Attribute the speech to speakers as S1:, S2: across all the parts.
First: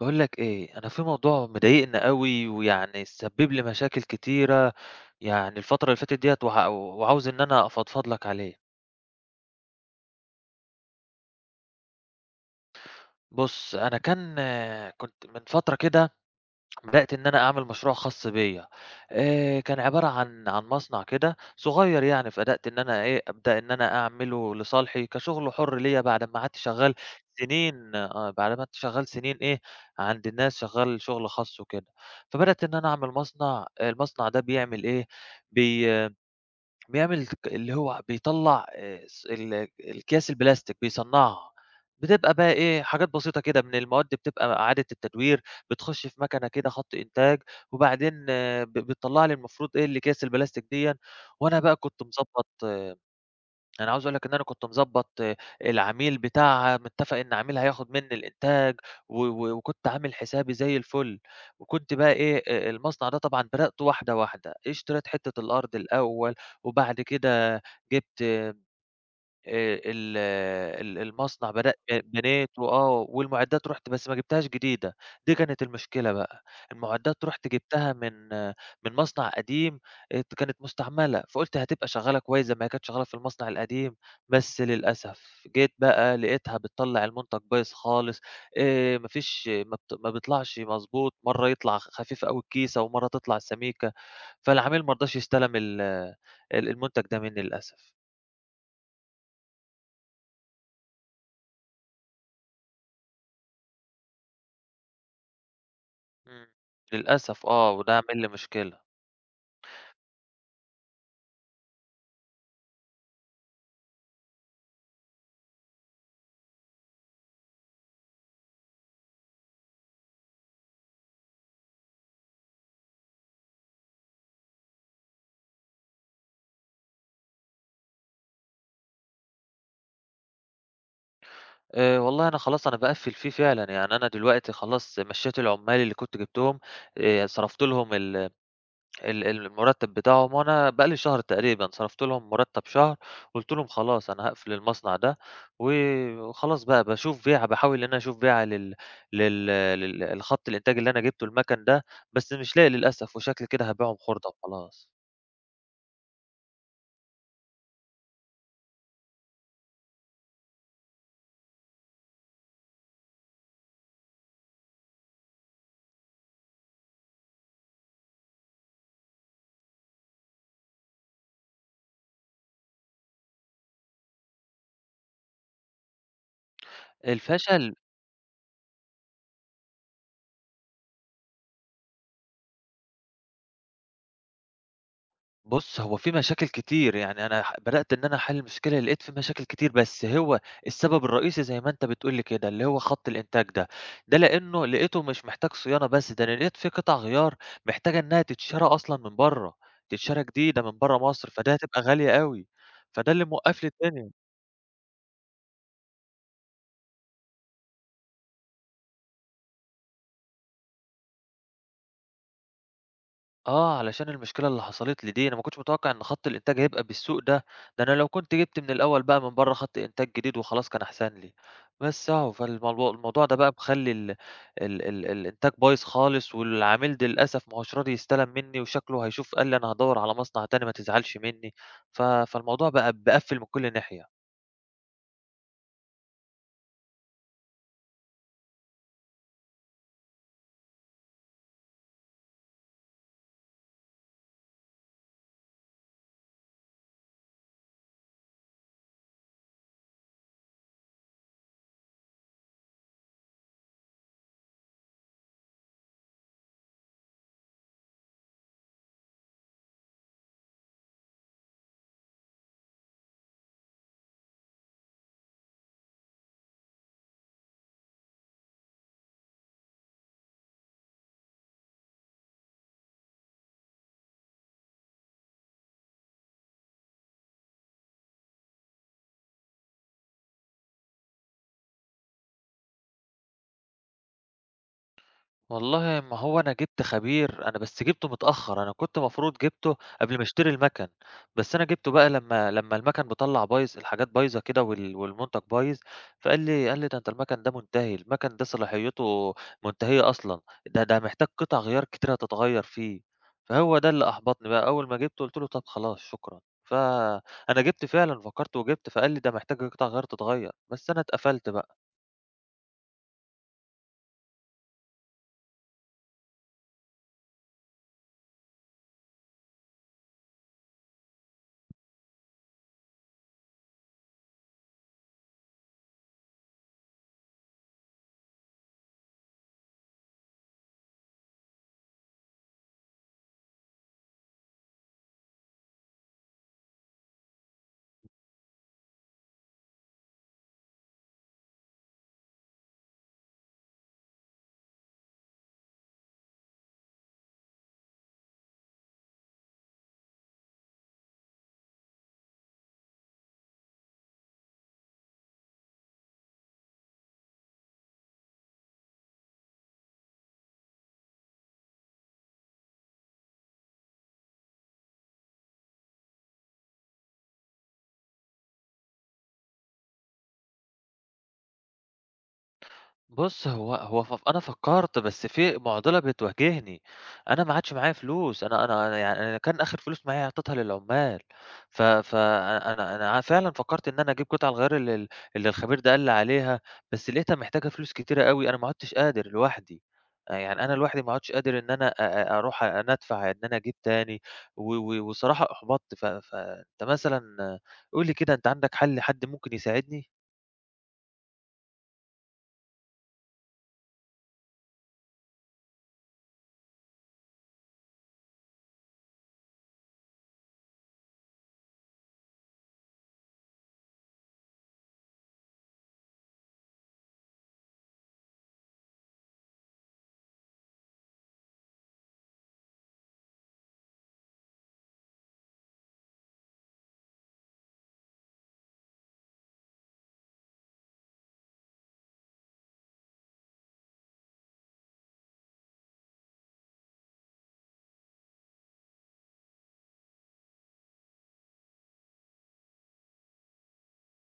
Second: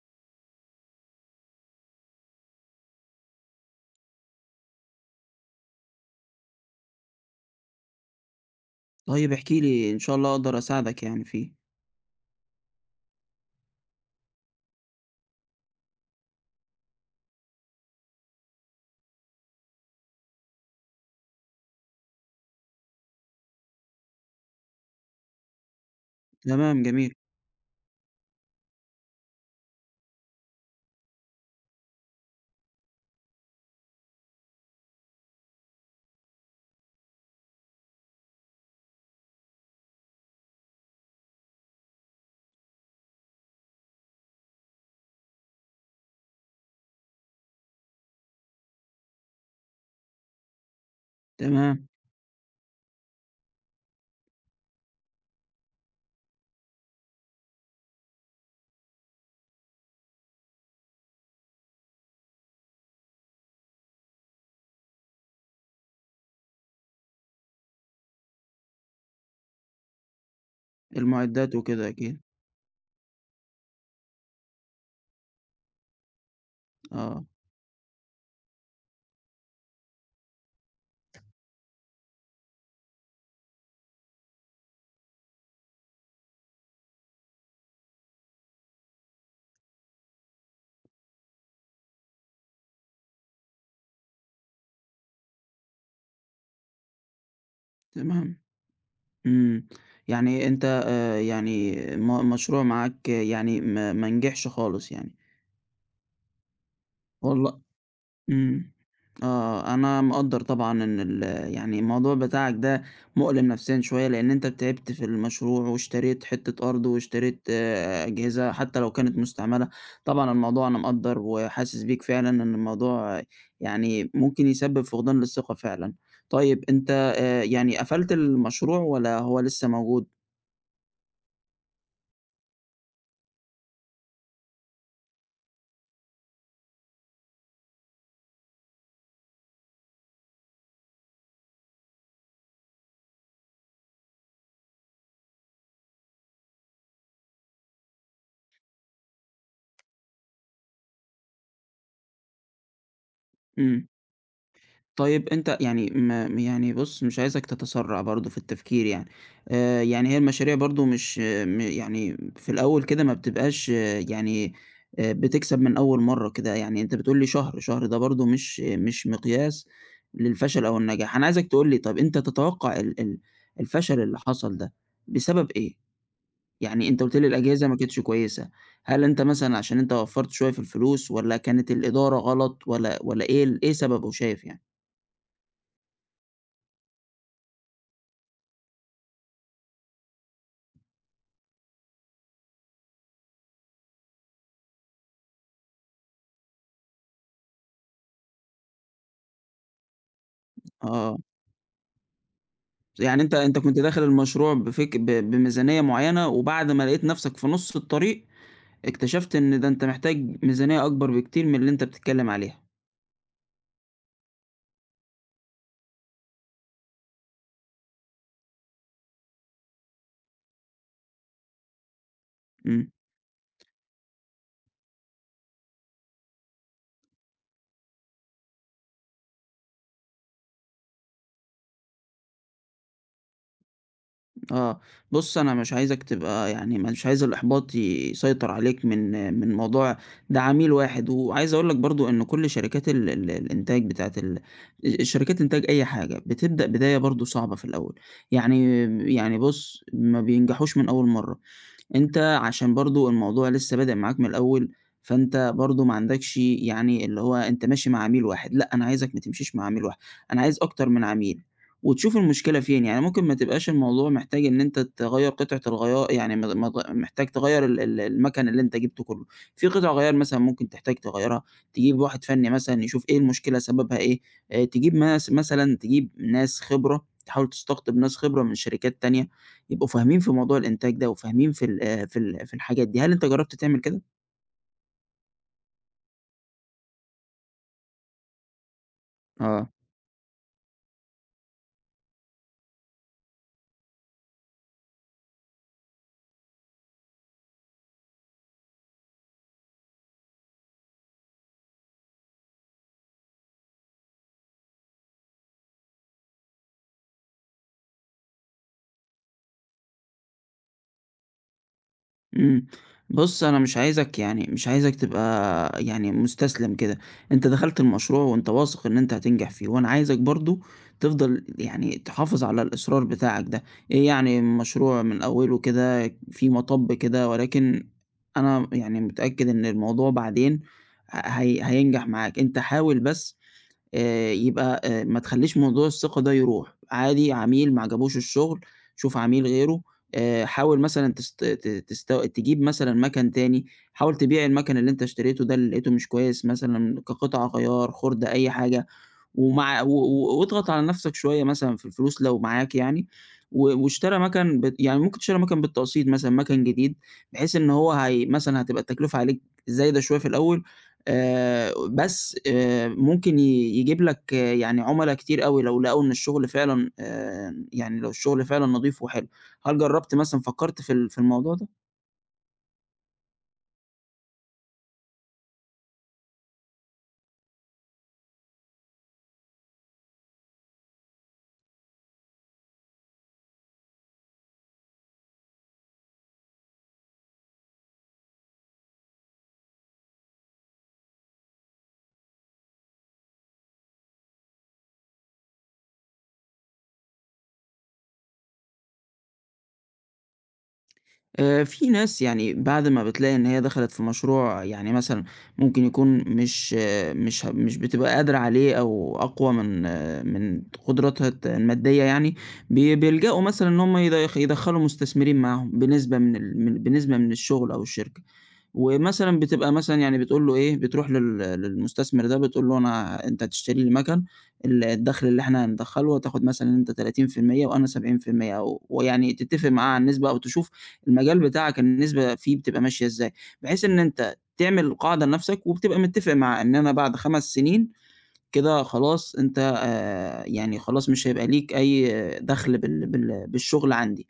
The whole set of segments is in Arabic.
S1: باقول لك إيه، أنا في موضوع مضايقني أوي، ويعني سبِّب لي مشاكل كتيرة يعني الفترة اللي فاتت ديّة، وعاوز إن أنا أفضفض لك عليه.
S2: طيب احكِ لي، إن شاء الله أقدر أساعدك يعني فيه.
S1: بُص، أنا كان كنت من فترة كده بدأت إن أنا أعمل مشروع خاص بيّا. كان عبارة عن مصنع كده صغير يعني، فبدأت إن أنا أبدأ إن أنا أعمله لصالحي كشغل حُر ليّا بعد أمّا قعدت
S2: تمام
S1: شغّال
S2: جميل،
S1: سنين بعد ما قعدت شغّال سنين عند الناس شغّال شغل خاص وكده. فبدأت إن أنا أعمل مصنع، المصنع ده بيعمل بي بيعمل اللي هو بيطلّع س ال الأكياس البلاستيك بيصنّعها، بتبقى بقى حاجات بسيطة كده من المواد بتبقى إعادة التدوير، بتخش في مكنة كده خط إنتاج، وبعدين بتطلّع لي المفروض إيه الأكياس البلاستيك ديًا. وأنا بقى
S2: تمام،
S1: كنت مضبّط أنا عاوز أقول لك إن أنا كنت مضبّط العميل بتاعها، متّفق إن عميلها هياخد منّي الإنتاج، و و وكنت عامل حسابي زي الفُل، وكنت بقى المصنع ده طبعًا بدأته واحدة، واحدة، اشتريت حتّة الأرض الأول وبعد كده جِبت ال ال المصنع
S2: المعدات
S1: بدأ
S2: وكده أكيد،
S1: بنيته والمُعدّات رُحت بس ما جِبتهاش جديدة. دي كانت المشكلة بقى،
S2: آه،
S1: المُعدّات رُحت جِبتها من من مصنع قديم، كانت مستعملة، فقُلت هتبقى شغّالة كويس زي ما هي كانت شغّالة في المصنع القديم، بس للأسف جيت بقى لقيتها بتطلّع المنتج بايظ خالص. ما فيش ما بت ما بيطلعش مضبوط، مرّة يطلع خفيف أوي الكيسة ومرّة تطلع سميكة، فالعميل ما رضاش يستلم ال ال المنتج ده منّي للأسف.
S2: تمام، إمم، يعني أنت يعني مشروع معاك يعني ما نجحش خالص يعني،
S1: إمم، للأسف
S2: والل
S1: وده عامل لي
S2: إمم.
S1: مشكلة.
S2: آه، أنا مقدّر طبعًا إن يعني الموضوع بتاعك ده مؤلم نفسيًا شوية، لإن أنت تعبت في المشروع واشتريت حتّة أرض واشتريت أجهزة حتّى لو كانت مستعملة، طبعًا الموضوع أنا مقدّر وحاسس بيك فعلًا إن الموضوع يعني ممكن يسبب فقدان للثقة فعلًا. طيب أنت يعني قفلت المشروع والّا هو لسه موجود؟
S1: والله أنا خلاص أنا باقفّل فيه فعلًا، يعني أنا دلوقتي خلاص مشّيت العُمّال اللي كنت جِبتهم. صرفت لهم ال ال المُرتّب بتاعهم، وأنا بقى لي شهر تقريبًا، صرفت لهم مُرتّب شهر، قُلت لهم خلاص أنا هاقفل المصنع ده، و وخلاص بقى باشوف بيعة، باحاول إن أنا أشوف بيعة لل لل لل لخَط الإنتاج اللي أنا جِبته، المَكَن ده، بس مش لاقي للأسف وشكلي كده
S2: إمم.
S1: هابيعهم خُردة وخلاص.
S2: طيب أنت يعني ما يعني بُص مش عايزك تتسرّع برضه في التفكير يعني، يعني هي المشاريع برضه مش يعني في الأول كده ما بتبقاش يعني بتكسب من أول مرّة كده، يعني أنت بتقول لي شهر، شهر ده برضه مش مقياس للفشل أو النجاح، أنا عايزك تقول لي طَب أنت تتوقع ال ال الفشل اللي حصل ده بسبب إيه؟ يعني أنت قُلت لي الأجهزة
S1: الفشل
S2: ما كانتش كويسة، هل أنت مثلًا عشان أنت وفّرت شوية في الفلوس والّا كانت الإدارة غلط والّا إيه إيه سببه شايف يعني؟
S1: بُص، هو في مشاكل كتير، يعني أنا بدأت إن أنا أحل المشكلة، اللي لقيت في مشاكل كتير، بس هو السبب الرئيسي زي ما أنت بتقول لي كده، اللي هو خط الإنتاج ده، ده لإنه لقيته مش محتاج صيانة بس، ده أنا لقيت في قطع غيار محتاجة إنها تتشرى أصلًا من برّه، تتشرى جديدة من برّه
S2: آه.
S1: مصر، فدي هتبقى غالية أوي، فده
S2: يعني
S1: اللي
S2: أنت
S1: موقّف لي
S2: كنت داخل
S1: الدنيا.
S2: المشروع بفك ب بميزانية معيّنة، وبعد ما لقيت نَفْسك في نُص الطريق، اكتشفت إن ده أنت محتاج ميزانية أكبر بكتير من اللي أنت بتتكلّم عليها.
S1: آه، علشان المشكلة اللي حصلت لي دي، أنا ما كنتش متوقع إن خط الإنتاج هيبقى بالسوء ده، ده أنا لو كنت جِبت من الأول بقى من برّه خط إنتاج جديد وخلاص كان أحسن لي، بس أهو
S2: إمم،
S1: فالموضوع ده بقى مخلّي ال ال ال الإنتاج بايظ خالص، والعميل ده للأسف ما هوش راضي يستلم منّي، وشكله هيشوف قال لي أنا هادوّر على مصنع تاني ما تزعلش منّي، فالموضوع بقى باقفّل من كل ناحية.
S2: آه. بُص أنا مش عايزك تبقى يعني مش عايز الإحباط يسيطر عليك من موضوع ده عميل واحد، وعايز أقول لك برضه إن كل شركات ال الإنتاج بتاعة ال شركات إنتاج أي حاجة، بتبدأ بداية برضه صعبة في الأول، يعني يعني بُص ما بينجحوش من أول مرّة. أنت عشان برضه الموضوع لسه بادئ معاك من الأول، فأنت برضه ما عندكش يعني اللي هو أنت ماشي مع عميل واحد، لأ، أنا عايزك ما تمشيش مع عميل واحد، أنا عايز أكتر من عميل، وتشوف المشكلة فين، يعني ممكن ما تبقاش الموضوع محتاج إن أنت تغيّر قطعة الغيار يعني ما محتاج تغيّر ال المَكَن اللي أنت جِبته كلّه، في قطع غيار مثلًا ممكن تحتاج تغيّرها، تجيب واحد فَنّي مثلًا يشوف إيه المشكلة سببها إيه، تجيب ناس مثلًا تجيب ناس خبرة، تحاول تستقطب ناس خبرة من شركات تانية. يبقوا فاهمين في موضوع الإنتاج ده وفاهمين في الحاجات دي، هل أنت جرّبت تعمل كده؟
S1: والله ما هو أنا جِبت خبير، أنا بس جِبته متأخّر، أنا كنت المفروض
S2: آه،
S1: جِبته قبل ما أشتري المَكَن، بس أنا جِبته بقى لمّا المَكَن بيطلّع بايظ الحاجات بايظة كده والمنتج بايظ، فقال لي: "ده أنت المَكَن ده منتهي، المَكَن ده صلاحيته منتهية أصلًا، ده محتاج قطع غيار كتير هتتغيّر فيه." فهو ده اللي أحبطني بقى، أول ما جِبته قُلت له: "طَب خلاص شكرًا." فأنا جِبت فعلًا، فكّرت وجِبت، فقال لي: "ده محتاج قطع غيار تتغيّر." بس أنا اتقفلت بقى.
S2: إمم، بُص أنا مش عايزك يعني مش عايزك تبقى يعني مستسلم كده، أنت دخلت المشروع وأنت واثق إن أنت هتنجح فيه، وأنا عايزك برضه تفضل يعني تحافظ على الإصرار بتاعك ده، إيه يعني مشروع من أوله كده في مطب كده، ولكن أنا يعني متأكد إن الموضوع بعدين ه هي هينجح معاك، أنت حاول بس يبقى ما تخلّيش موضوع الثقة ده يروح، عادي عميل ما عجبوش الشغل، شوف عميل غيره، حاول مثلًا تست ت تستو تجيب مثلًا مَكَن تاني، حاول تبيع المَكَن اللي أنت اشتريته ده اللي لقيته مش كويس مثلًا كقطع غيار، خُردة، أي حاجة. ومع و و واضغط على نَفْسك شوية مثلًا في الفلوس لو معاك يعني، واشترى مَكَن يعني ممكن تشتري مَكَن بالتقسيط مثلًا، مَكَن جديد، بحيث إن هي مثلًا هتبقى التكلفة عليك زايدة شوية في الأول، بس ممكن يجيب لك يعني عُملا كتير أوي لو لقوا إن الشغل فعلًا يعني لو الشغل فعلًا نضيف وحلو. هل جرّبت مثلًا فكّرت في في الموضوع ده؟
S1: بُص، هو أنا فكّرت، بس في مُعضلة بتواجهني، أنا ما عادش معايا فلوس، أنا يعني أنا كان آخر فلوس معايا أعطيتها للعمّال، ف ف أ أنا أنا فعلًا فكّرت إن أنا أجيب قطع الغيار اللي الخبير ده قال لي عليها، بس لقيتها محتاجة فلوس كتيرة أوي، أنا ما عُدتش قادر لوحدي. يعني أنا لوحدي ما عُدتش قادر إن أنا أ أ أروح أنا أدفع إن أنا أجيب تاني، و و وصراحة أُحبطت، فأنت مثلًا قُل لي كده، أنت عندك حل، حد ممكن يساعدني؟
S2: في ناس يعني بعد ما بتلاقي إن هي دخلت في مشروع يعني مثلًا ممكن يكون مش آه، مش ه مش بتبقى قادرة عليه أو أقوى من من قدراتها المادية يعني، بيلجأوا مثلًا إن هم يدخّلوا مستثمرين معاهم بنسبة من الشغل أو الشركة. ومثلًا بتبقى مثلًا يعني بتقول له إيه، بتروح للمستثمر ده بتقول له أنت هتشتري لي مَكَن، ال الدخل اللي إحنا هندخّله هتاخد مثلًا أنت 30% وأنا 70% ويعني تتّفق معاه على النسبة أو تشوف المجال بتاعك النسبة فيه بتبقى ماشية إزاي، بحيث إن أنت تعمل قاعدة لنَفْسك وبتبقى متّفق معاه إن أنا بعد 5 سنين كده خلاص أنت يعني خلاص مش هيبقى ليك أي دخل بالشغل عندي،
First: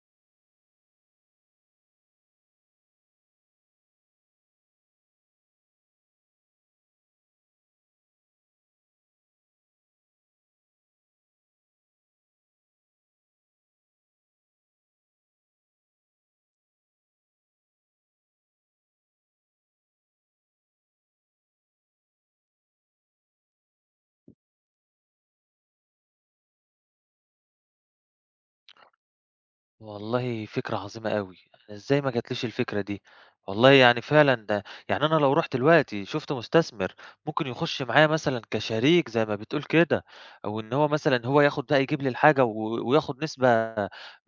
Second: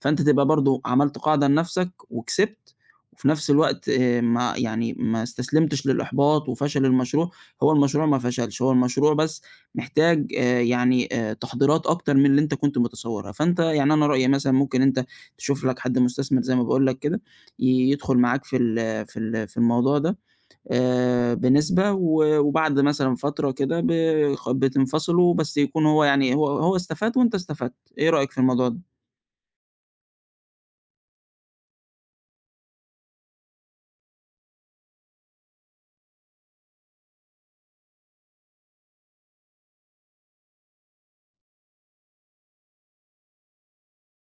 S2: فأنت تبقى برضه عملت قاعدة لنفْسك وكسبت، وفي نفْس الوقت ما يعني ما استسلمتش للإحباط وفشل المشروع، هو المشروع ما فشلش، هو المشروع بس محتاج يعني تحضيرات أكتر من اللي أنت كنت متصوّرها، فأنت يعني أنا رأيي مثلًا ممكن أنت تشوف لك حد مستثمر زي ما باقول لك كده، ي يدخل معاك في الموضوع ده بنسبة وبعد مثلًا فترة كده ب خ بتنفصلوا بس يكون هو يعني هو استفاد وأنت استفدت، إيه رأيك في الموضوع ده؟
S1: والله فكرة عظيمة أوي، أنا إزاي ما جاتليش الفكرة دي؟ والله يعني فعلًا ده يعني أنا لو رُحت دلوقتي شُفت مستثمر ممكن يخش معايا مثلًا كشريك زي ما بتقول كده، أو إن هو مثلًا هو ياخد بقى يجيب لي الحاجة، و وياخد نسبة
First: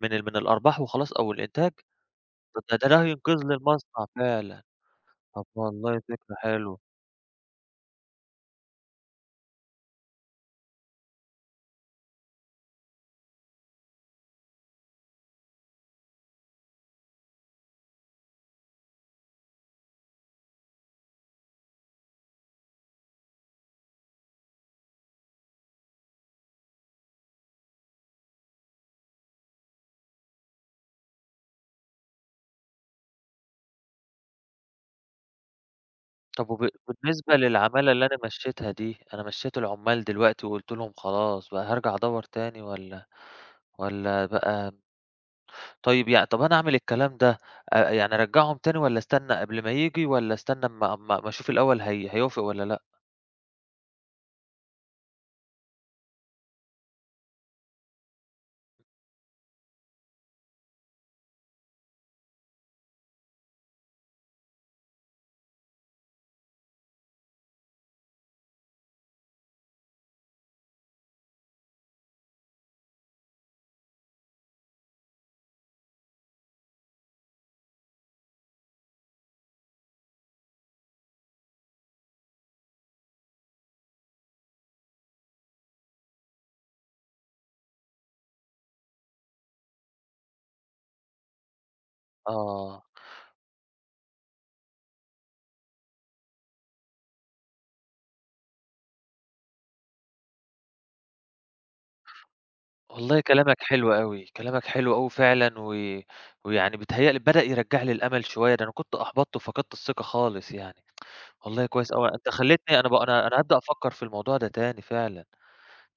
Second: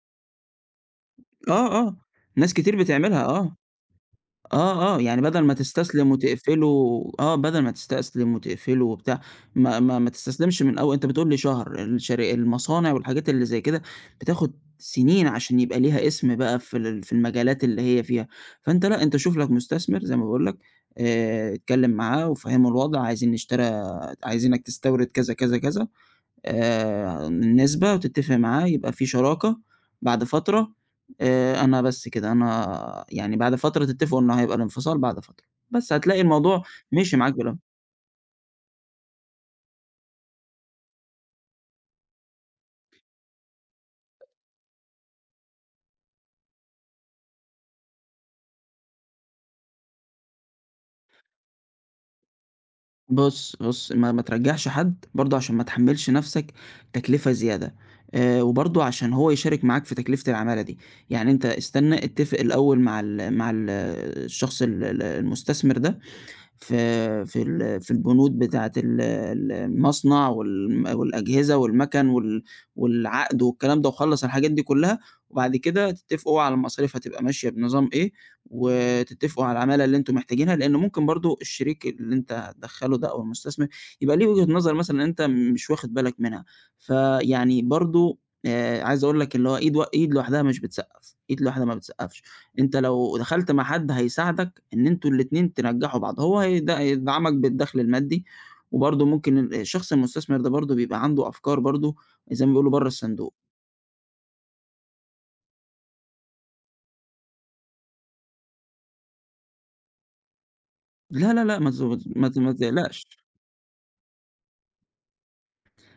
S1: من الأرباح وخلاص أو الإنتاج،
S2: آه، آه، ناس
S1: طب
S2: كتير
S1: ده
S2: بتعملها،
S1: هينقذ لي
S2: آه.
S1: المصنع فعلًا،
S2: آه، آه، يعني بدل
S1: طب
S2: ما
S1: والله
S2: تستسلم
S1: فكرة
S2: وتقفله،
S1: حلوة.
S2: آه، بدل ما تستسلم وتقفله وبتاع، ما تستسلمش من أول. أنت بتقول لي شهر، المصانع والحاجات اللي زي كده بتاخد سنين عشان يبقى ليها اسم بقى في المجالات اللي هي فيها، فأنت لأ، أنت شوف لك مستثمر زي ما باقول لك، اتكلم معاه وفهّمه الوضع، عايزين نشتري، عايزينك تستورد كذا، كذا، كذا، النسبة وتتفق معاه، يبقى في شراكة بعد فترة. أنا بس كده، أنا يعني بعد فترة تتفقوا إنه هيبقى الانفصال بعد فترة، بس هتلاقي
S1: طب
S2: الموضوع
S1: وب
S2: مشي معاك
S1: بالنسبة
S2: بالراحة.
S1: للعمالة اللي أنا مشيتها دي، أنا مشيت العمال دلوقتي وقُلت لهم خلاص بقى هارجع أدوّر تاني والّا بقى، طيب يع طب أنا أعمل الكلام ده، يعني أرجّعهم تاني والّا أستنى قبل ما ييجي والّا أستنى أمّا أشوف الأول هيوافق والّا لأ؟
S2: بُص ما ترجّعش حد برضه عشان ما تحمّلش نَفْسك تكلفة زيادة، وبرضه عشان هو يشارك معاك في تكلفة العمالة دي، يعني أنت استنى اتفق الأول مع ال مع ال الشخص ال ال المستثمر ده في البنود بتاعة ال ال المصنع والأجهزة والمَكَن والعقد والكلام ده، وخلّص الحاجات دي كلّها، وبعد كده تتفقوا على المصاريف هتبقى ماشية بنظام إيه، وتتفقوا على العمالة اللي أنتم محتاجينها، لإن ممكن برضه الشريك اللي أنت هتدخّله ده أو المستثمر يبقى ليه وجهة نظر مثلًا أنت مش واخد بالك منها، فيعني برضه عايز أقول لك اللي هو إيد و إيد لوحدها مش بتسقّف، إيد لوحدها ما بتسقّفش، أنت
S1: آه.
S2: لو دخلت مع حد هيساعدك إن أنتم الاتنين تنجّحوا بعض، هو هيدعمك بالدَخْل المادي، وبرضه ممكن ال الشخص المستثمر ده برضه بيبقى عنده أفكار برضه زي ما بيقولوا برّه
S1: والله
S2: الصندوق.
S1: كلامك حلو أوي، كلامك حلو أوي فعلًا، و ويعني بيتهيأ لي بدأ يرجّع لي الأمل شوية، ده أنا كنت أحبطت وفقدت الثقة خالص يعني.
S2: لا، لا، لأ،
S1: والله كويس أوي، أنت
S2: ما
S1: خلّيتني أنا ب
S2: تقلقش.
S1: أنا أنا هابدأ أفكّر في الموضوع ده تاني فعلًا.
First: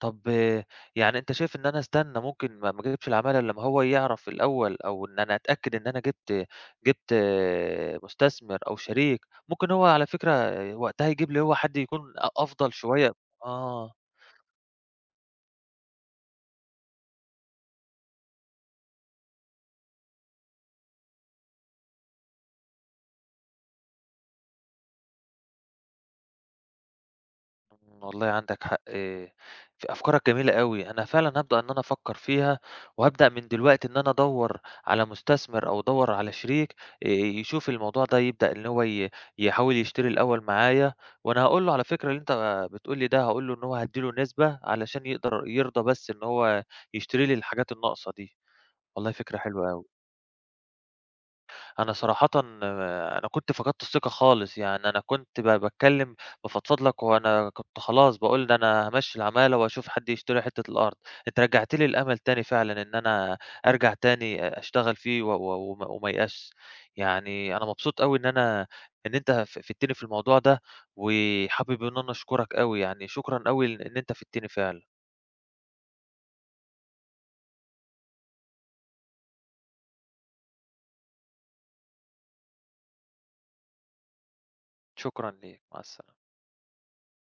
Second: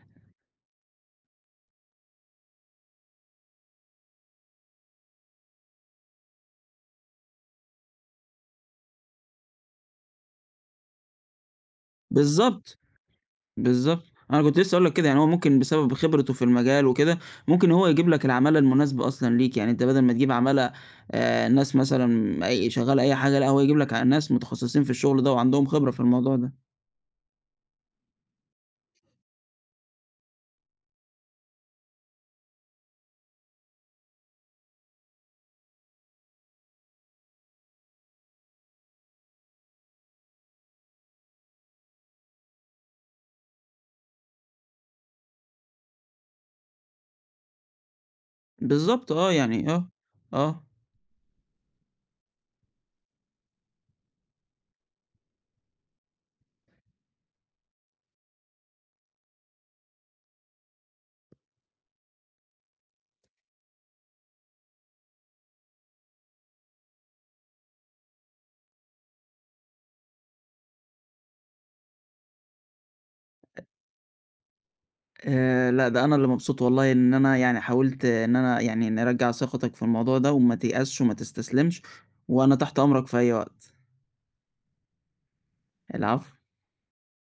S1: طب يعني أنت شايف إن أنا أستنى ممكن ما أجيبش العمالة إلّا لمّا هو يعرف الأول، أو إن أنا أتأكد إن أنا جِبت مستثمر أو شريك، ممكن هو على فكرة وقتها يجيب لي هو حد يكون أفضل
S2: بالضبط،
S1: شوية. آه.
S2: بالضبط. أنا كنت لسه هاقول لك كده، يعني هو ممكن بسبب خبرته في المجال وكده، ممكن هو يجيب لك العمالة المناسبة أصلًا ليك، يعني أنت بدل ما تجيب عمالة، ناس مثلًا أي شغّالة أي حاجة، لأ، هو يجيب لك ناس متخصصين في الشغل ده وعندهم خبرة في الموضوع ده.
S1: والله عندك حق، أفكارك جميلة أوي، أنا فعلًا هابدأ إن أنا أفكّر فيها، وهابدأ من دلوقتي إن أنا أدوّر على مستثمر أو أدوّر على شريك، يشوف الموضوع ده يبدأ إن هو يحاول يشتري الأول معايا، وأنا هاقول له على فكرة اللي أنت بتقول لي ده، هاقول له إن هو هادّي له نسبة علشان يقدر يرضى بس إن هو يشتري لي الحاجات الناقصة دي، والله
S2: بالضبط آه،
S1: فكرة
S2: يعني
S1: حلوة أوي.
S2: آه، آه.
S1: أنا صراحةً أنا كنت فقدت الثقة خالص، يعني أنا كنت باتكلّم بافضفض لك، وأنا كنت خلاص باقول ده أنا هامشّي العمالة وهاشوف حد يشتري حتّة الأرض، أنت رجّعت لي الأمل تاني فعلًا، إن أنا أرجع تاني أشتغل فيه، و و وما وما أيأسش، يعني أنا مبسوط أوي إن أنت فِدتني في الموضوع ده، وحابب إن أنا أشكرك أوي، يعني شكرًا أوي إن أنت فِدتني فعلًا،
S2: لأ، ده أنا اللي مبسوط والله، إن أنا يعني حاولت إن أنا يعني نرجّع ثقتك في الموضوع ده، وما تيأسش وما تستسلمش، وأنا تحت أمرك في أي وقت.
S1: شكرًا ليك، مع السلامة.
S2: العفو.